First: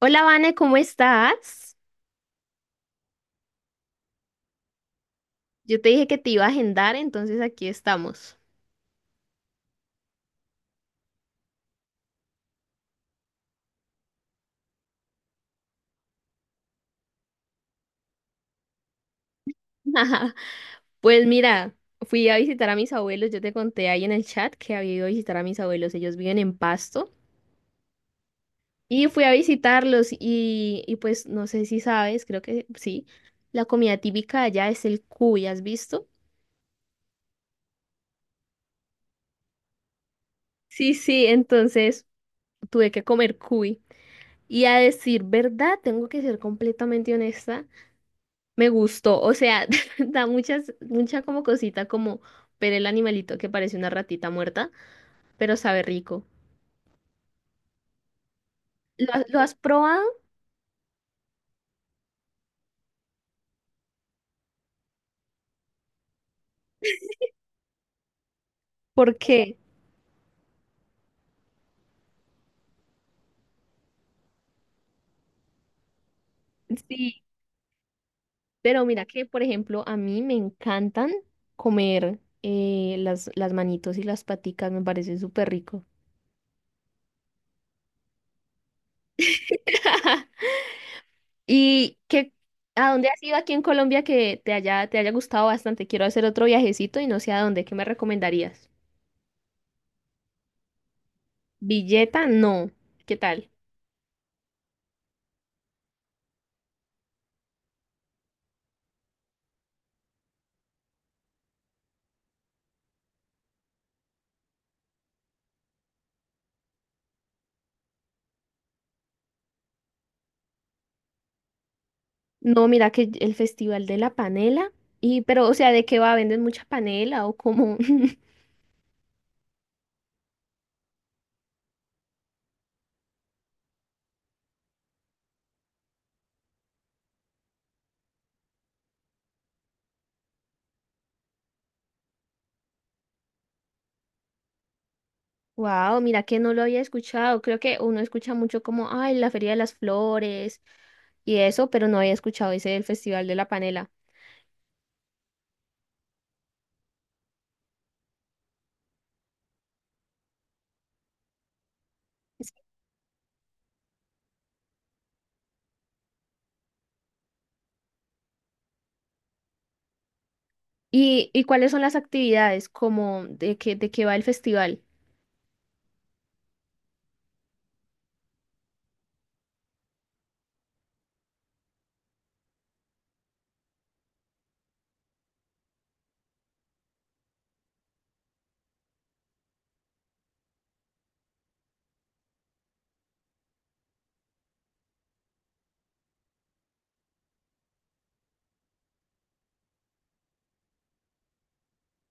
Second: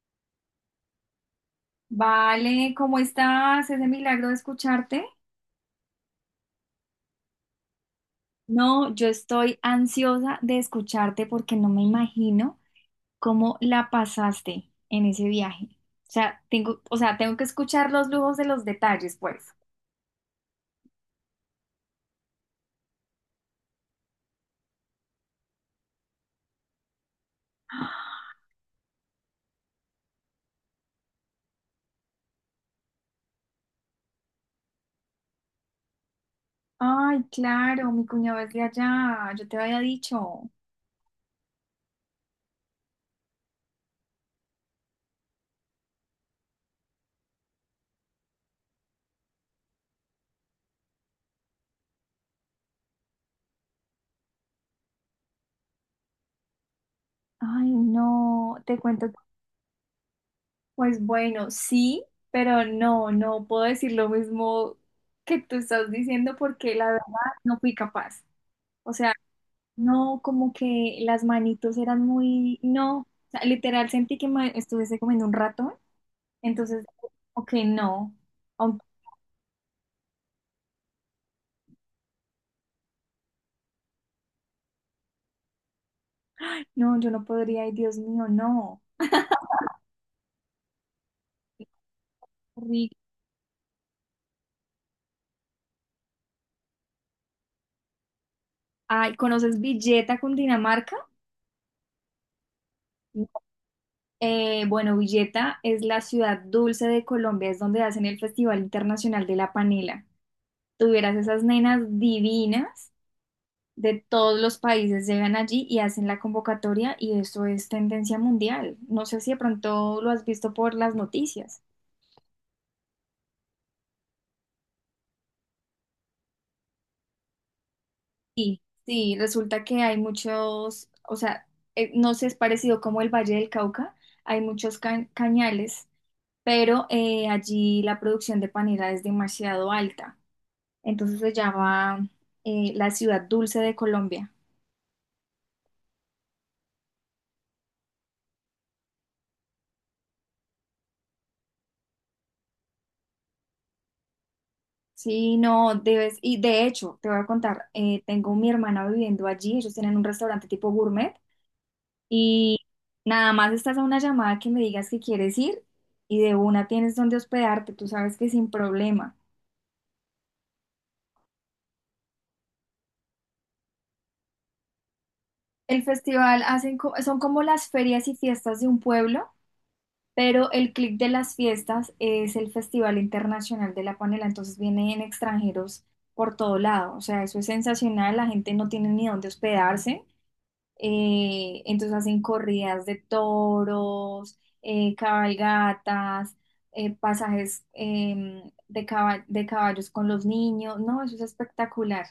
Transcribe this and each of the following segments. Hola, Vane, ¿cómo estás? Vale, ¿cómo estás? Ese milagro de escucharte. Yo te dije que te iba a agendar, entonces aquí estamos. No, yo estoy ansiosa de escucharte porque no me imagino cómo la pasaste en ese viaje. O sea, tengo que escuchar los lujos de los detalles, pues. Pues mira, fui a visitar a mis abuelos, yo te conté ahí en el chat que había ido a visitar a mis abuelos, ellos viven en Pasto, y fui a visitarlos y pues no sé si sabes, creo que sí, la comida típica de allá es el cuy, ¿has visto? Ay, claro, mi cuñado es de allá, yo te había dicho. Sí, sí, entonces tuve que comer cuy. Y a decir verdad, tengo que ser completamente honesta. Me gustó, o sea, da muchas, mucha como cosita como ver el animalito que parece una ratita muerta, pero sabe rico. Ay, no, te cuento. ¿Lo has probado? Pues bueno, sí, pero no, no puedo decir lo mismo que tú estás diciendo porque la verdad no fui capaz. O sea, Porque no, como que las manitos eran muy, no, o sea, literal sentí que me estuviese comiendo un ratón, entonces, sí, ok, no, Aun- pero mira que, por ejemplo, a mí me encantan comer las manitos y las paticas, me parece súper rico. no, yo no podría, ay, Dios mío, no, ¿Y qué, horrible. a dónde has ido aquí en Colombia que te te haya gustado bastante? Quiero hacer otro viajecito y no sé a dónde, ¿qué me recomendarías? Ay, ¿conoces Villeta, Cundinamarca? Villeta, no. ¿Qué No. tal? Bueno, Villeta es la ciudad dulce de Colombia, es donde hacen el Festival Internacional de la Panela. Tuvieras esas nenas divinas, de todos los países llegan allí y hacen la convocatoria y eso es tendencia mundial. No sé si de pronto lo has visto por las noticias. No, mira que el Festival de la Panela. Y, pero, o sea, ¿de qué va? ¿Venden mucha panela o cómo? Sí, sí, resulta que hay muchos, o sea, no sé, es parecido como el Valle del Cauca, hay muchos cañales, pero allí la producción de panela es demasiado alta. Entonces se llama la ciudad dulce de Colombia. Wow, mira que no lo había escuchado. Creo que uno escucha mucho como, ay, la Feria de las Flores y eso, pero no había escuchado ese del Festival de la Panela. Sí, no, debes, y de hecho, te voy a contar, tengo mi hermana viviendo allí, ellos tienen un restaurante tipo gourmet y nada más estás a una llamada que me digas que quieres ir y de una tienes donde hospedarte, tú sabes que sin problema. Y cuáles son las actividades? Como de qué va el festival. El festival hacen son como las ferias y fiestas de un pueblo, pero el clic de las fiestas es el Festival Internacional de la Panela, entonces vienen extranjeros por todo lado, o sea, eso es sensacional, la gente no tiene ni dónde hospedarse. Entonces hacen corridas de toros, cabalgatas, pasajes de, de caballos con los niños. No, eso es espectacular.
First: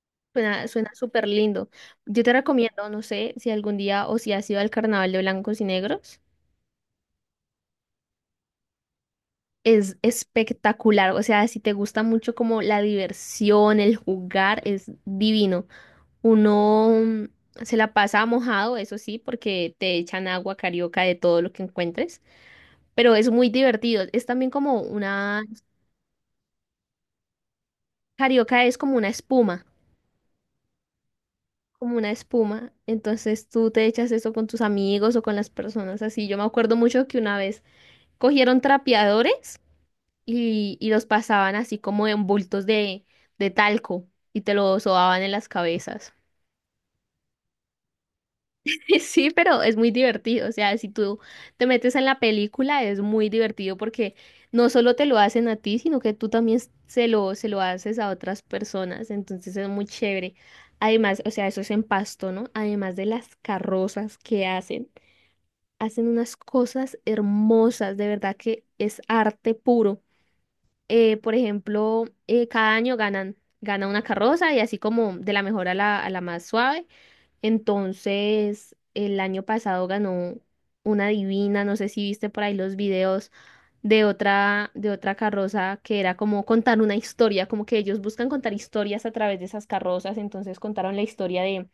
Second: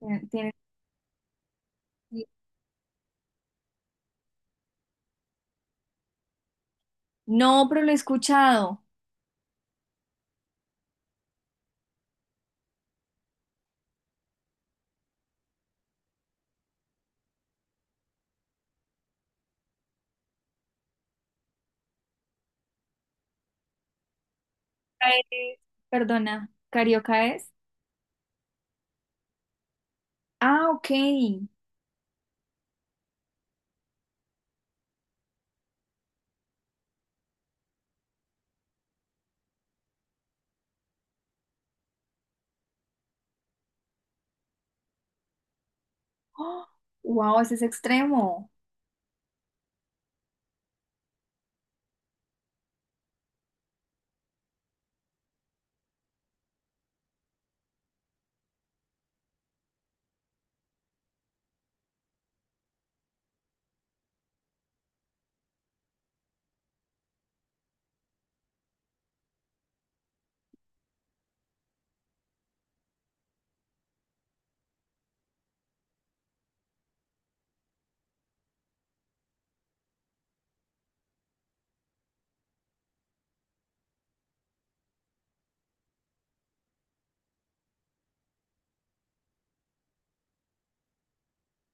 Tiene- tiene- Suena, suena súper lindo. Yo te recomiendo, no sé, si algún día o si has ido al Carnaval de Blancos y Negros. No, pero lo he escuchado. Es espectacular, o sea, si te gusta mucho como la diversión, el jugar, es divino. Uno se la pasa mojado, eso sí, porque te echan agua carioca de todo lo que encuentres, pero es muy divertido. Es también como una, Eh, Perdona, ¿carioca es? carioca es como una espuma, Ah, ok. como una espuma. Entonces tú te echas eso con tus amigos o con las personas así. Yo me acuerdo mucho que una vez cogieron trapeadores. Y los pasaban así como en bultos de talco y te lo sobaban en las cabezas. Wow, ese es extremo. Sí, pero es muy divertido, o sea, si tú te metes en la película es muy divertido porque no solo te lo hacen a ti, sino que tú también se lo haces a otras personas, entonces es muy chévere. Además, o sea, eso es en Pasto, ¿no? Además de las carrozas que hacen, hacen unas cosas hermosas, de verdad que es arte puro. Por ejemplo, cada año gana una carroza y así como de la mejor a a la más suave. Entonces, el año pasado ganó una divina, no sé si viste por ahí los videos de de otra carroza que era como contar una historia, como que ellos buscan contar historias a través de esas carrozas. Entonces contaron la historia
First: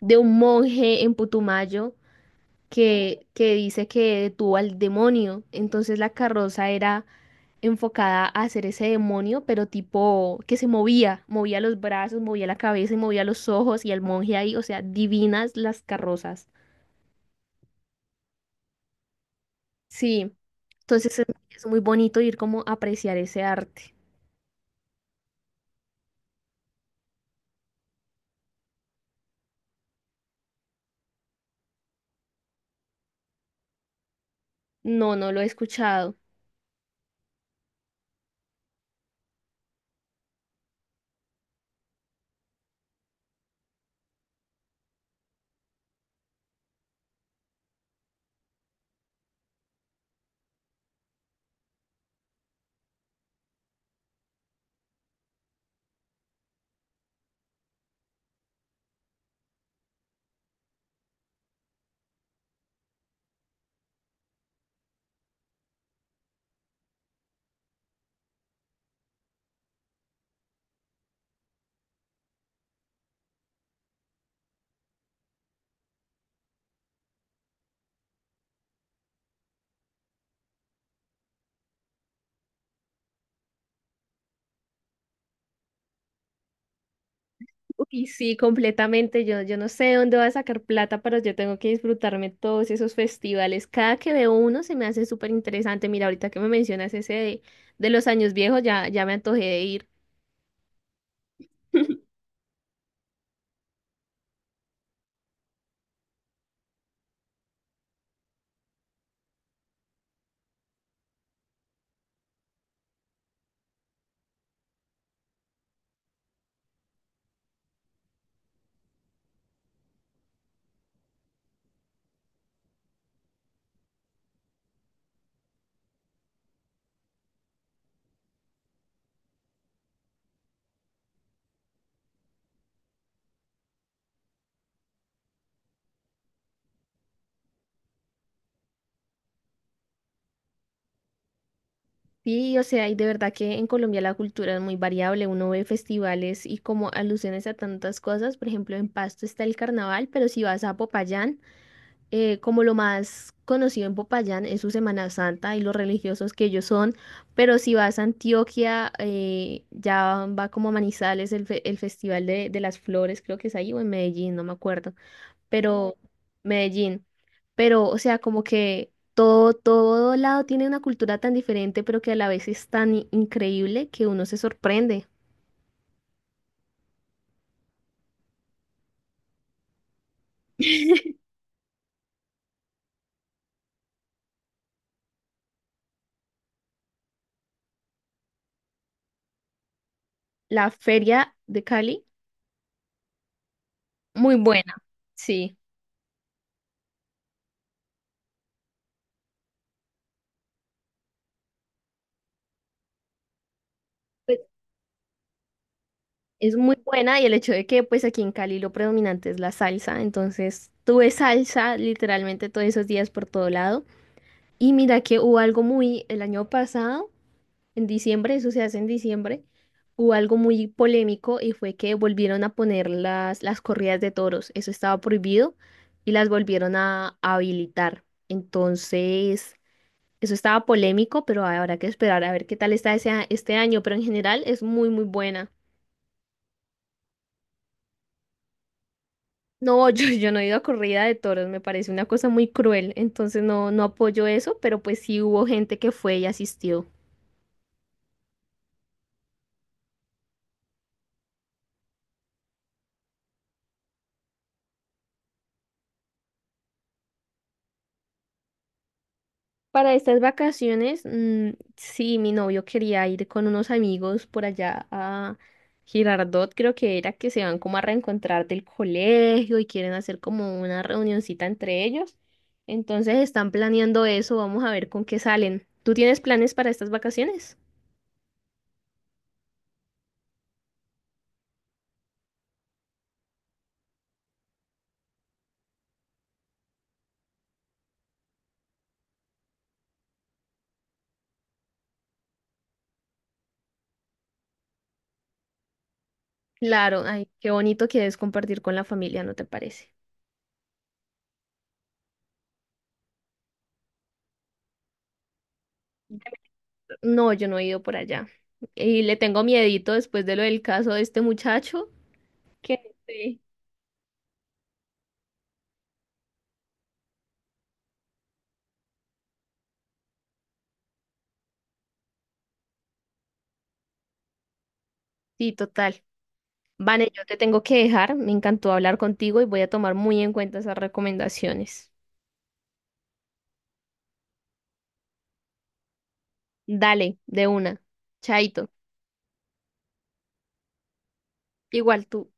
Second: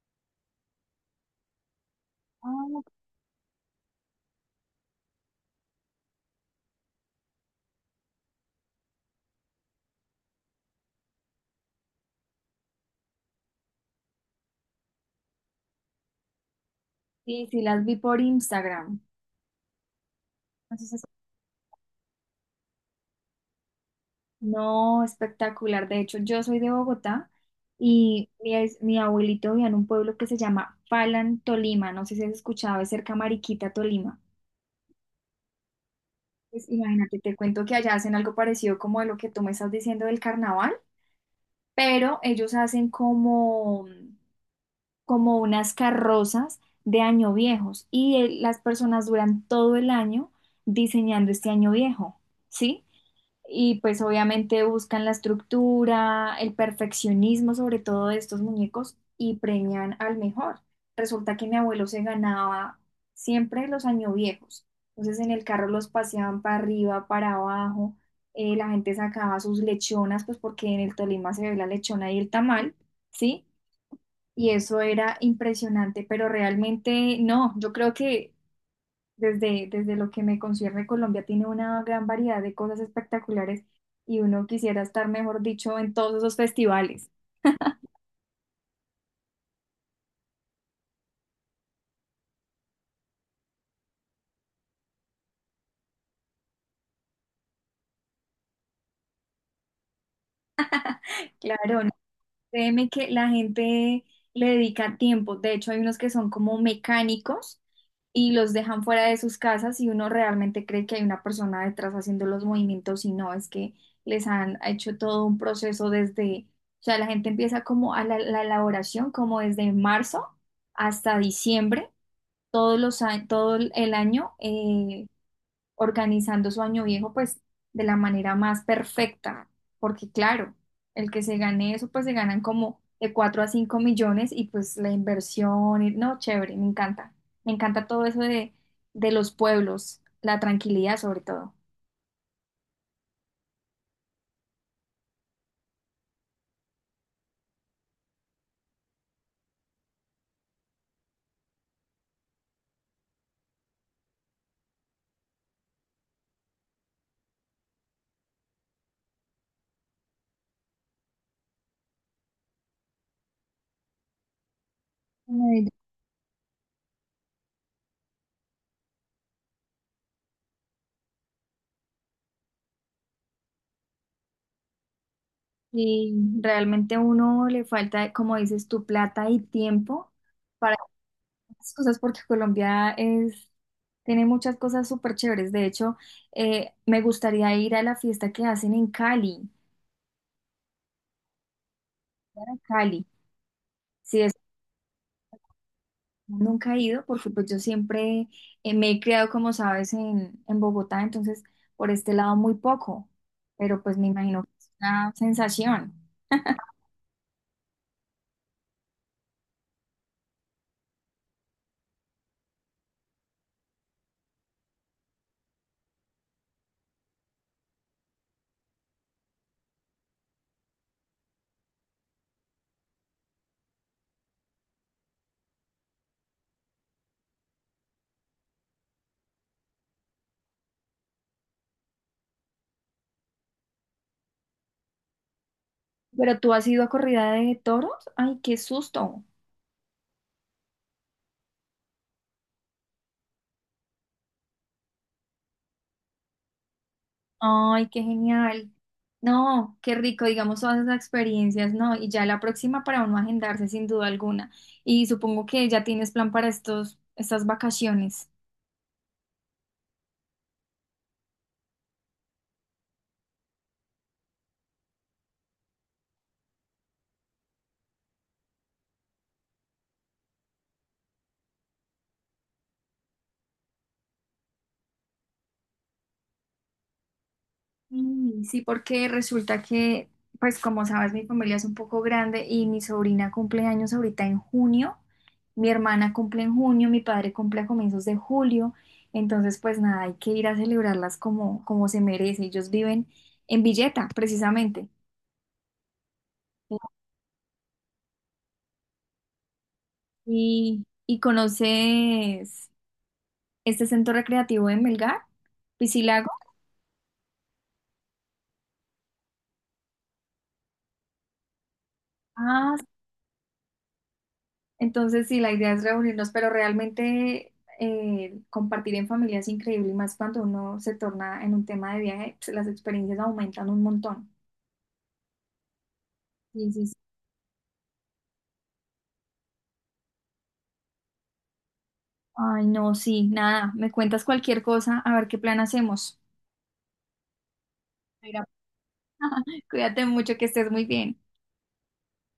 de un monje en Putumayo Ah, que dice que detuvo al demonio. Entonces la carroza era enfocada a hacer ese demonio, pero tipo que se movía, movía los brazos, movía la cabeza y movía los ojos y el monje ahí, o sea, divinas las carrozas. sí, sí, las vi por Instagram. Sí, Entonces entonces es muy bonito ir como a apreciar ese arte. no, espectacular. De hecho, yo soy de Bogotá y mi abuelito vivía en un pueblo que se llama Falan, Tolima. No sé si has escuchado, es cerca a Mariquita, Tolima. No, no lo he escuchado. Pues imagínate, te cuento que allá hacen algo parecido como de lo que tú me estás diciendo del carnaval, pero ellos hacen como, como unas carrozas de año viejos y las personas duran todo el año diseñando este año viejo, ¿sí? Y pues obviamente buscan la estructura, el perfeccionismo sobre todo de estos muñecos y premian al mejor. Resulta que mi abuelo se ganaba siempre los año viejos. Entonces en el carro los paseaban para arriba, para abajo. La gente sacaba sus lechonas, pues porque en el Tolima se ve la lechona y el tamal, ¿sí? Y eso era impresionante, pero realmente no, yo creo que desde lo que me concierne, Colombia tiene una gran variedad de cosas espectaculares y uno quisiera estar, mejor dicho, en todos esos festivales. Y sí, completamente. Yo no sé de dónde voy a sacar plata, pero yo tengo que disfrutarme todos esos festivales. Cada que veo uno se me hace súper interesante. Mira, ahorita que me mencionas ese de los años viejos, ya, ya me antojé de ir. Claro, no, créeme que la gente le dedica tiempo. De hecho, hay unos que son como mecánicos y los dejan fuera de sus casas y uno realmente cree que hay una persona detrás haciendo los movimientos y no, es que les han hecho todo un proceso desde, o sea, la gente empieza como a la elaboración como desde marzo hasta diciembre todos todo el año organizando su año viejo, pues de la manera más perfecta, porque claro, el que se gane eso, pues se ganan como de 4 a 5 millones y pues la inversión, y- no, chévere, me encanta todo eso de los pueblos, la tranquilidad sobre todo. Sí, o sea, y de verdad que en Colombia la cultura es muy variable, uno ve festivales y como alusiones a tantas cosas, por ejemplo, en Pasto está el carnaval, pero si vas a Popayán, como lo más conocido en Popayán es su Semana Santa y los religiosos que ellos son, pero si vas a Antioquia, ya va como a Manizales el Festival de las Flores, creo que es ahí, o en Medellín, no me acuerdo Ay, pero Medellín. Pero, o sea, como que todo, todo lado tiene una cultura tan diferente, pero que a la vez es tan increíble que uno se sorprende. y realmente a uno le falta, como dices, tu plata y tiempo, para las cosas porque Colombia es, tiene muchas cosas súper chéveres. De hecho, me gustaría ir a la fiesta que hacen en Cali, La feria de Cali, Cali. Sí, es, muy buena, sí. nunca he ido porque pues yo siempre me he criado, como sabes, en Bogotá, entonces por este lado muy poco, pero pues me Pues, imagino que es una sensación. es muy buena y el hecho de que pues aquí en Cali lo predominante es la salsa, entonces tuve salsa literalmente todos esos días por todo lado. Y mira que hubo algo muy el año pasado. En diciembre, eso se hace en diciembre, hubo algo muy polémico y fue que volvieron a poner las corridas de toros. Eso estaba prohibido y las volvieron a habilitar. Entonces, eso estaba polémico, pero habrá que esperar a ver qué tal está este año. Pero en general es muy, muy buena. Pero tú has ido a corrida de toros, ay, qué susto. No, yo no he ido a corrida de toros, me parece una cosa muy cruel, entonces no, no apoyo eso, pero pues sí hubo gente que fue y asistió. Ay, qué genial. No, qué rico, digamos, todas esas experiencias, ¿no? Y ya la próxima para uno agendarse sin duda alguna. Y supongo que ya tienes plan para estos, estas vacaciones. Para estas vacaciones, mm, sí, mi novio quería ir con unos amigos por allá a Girardot, creo que era que se van como a reencontrar del colegio y quieren hacer como una reunioncita entre ellos. Entonces están planeando eso, vamos a ver con qué salen. ¿Tú tienes planes para estas vacaciones? Mm, sí, porque resulta que, pues como sabes, mi familia es un poco grande y mi sobrina cumple años ahorita en junio, mi hermana cumple en junio, mi padre cumple a comienzos de julio, entonces pues nada, hay que ir a celebrarlas como, como se merece. Ellos viven en Villeta, precisamente. Claro, ay, qué bonito que es compartir con la familia, ¿no te parece? Y conoces este centro recreativo en Melgar? ¿Piscilago? No, yo no he ido por allá. Y le tengo miedito después de lo del caso de este muchacho, Ah, que no sé. entonces sí, la idea es reunirnos, pero realmente compartir en familia es increíble y más cuando uno se torna en un tema de viaje, pues, las experiencias aumentan un montón. Sí, total. Sí, sí, sí. Vane, yo te tengo que dejar. Me encantó hablar contigo y voy a tomar muy en cuenta esas recomendaciones. Ay, no, sí, nada, me cuentas cualquier cosa, a ver qué plan hacemos. Dale, de una. Mira, Chaito. cuídate mucho, que estés muy bien. Igual tú.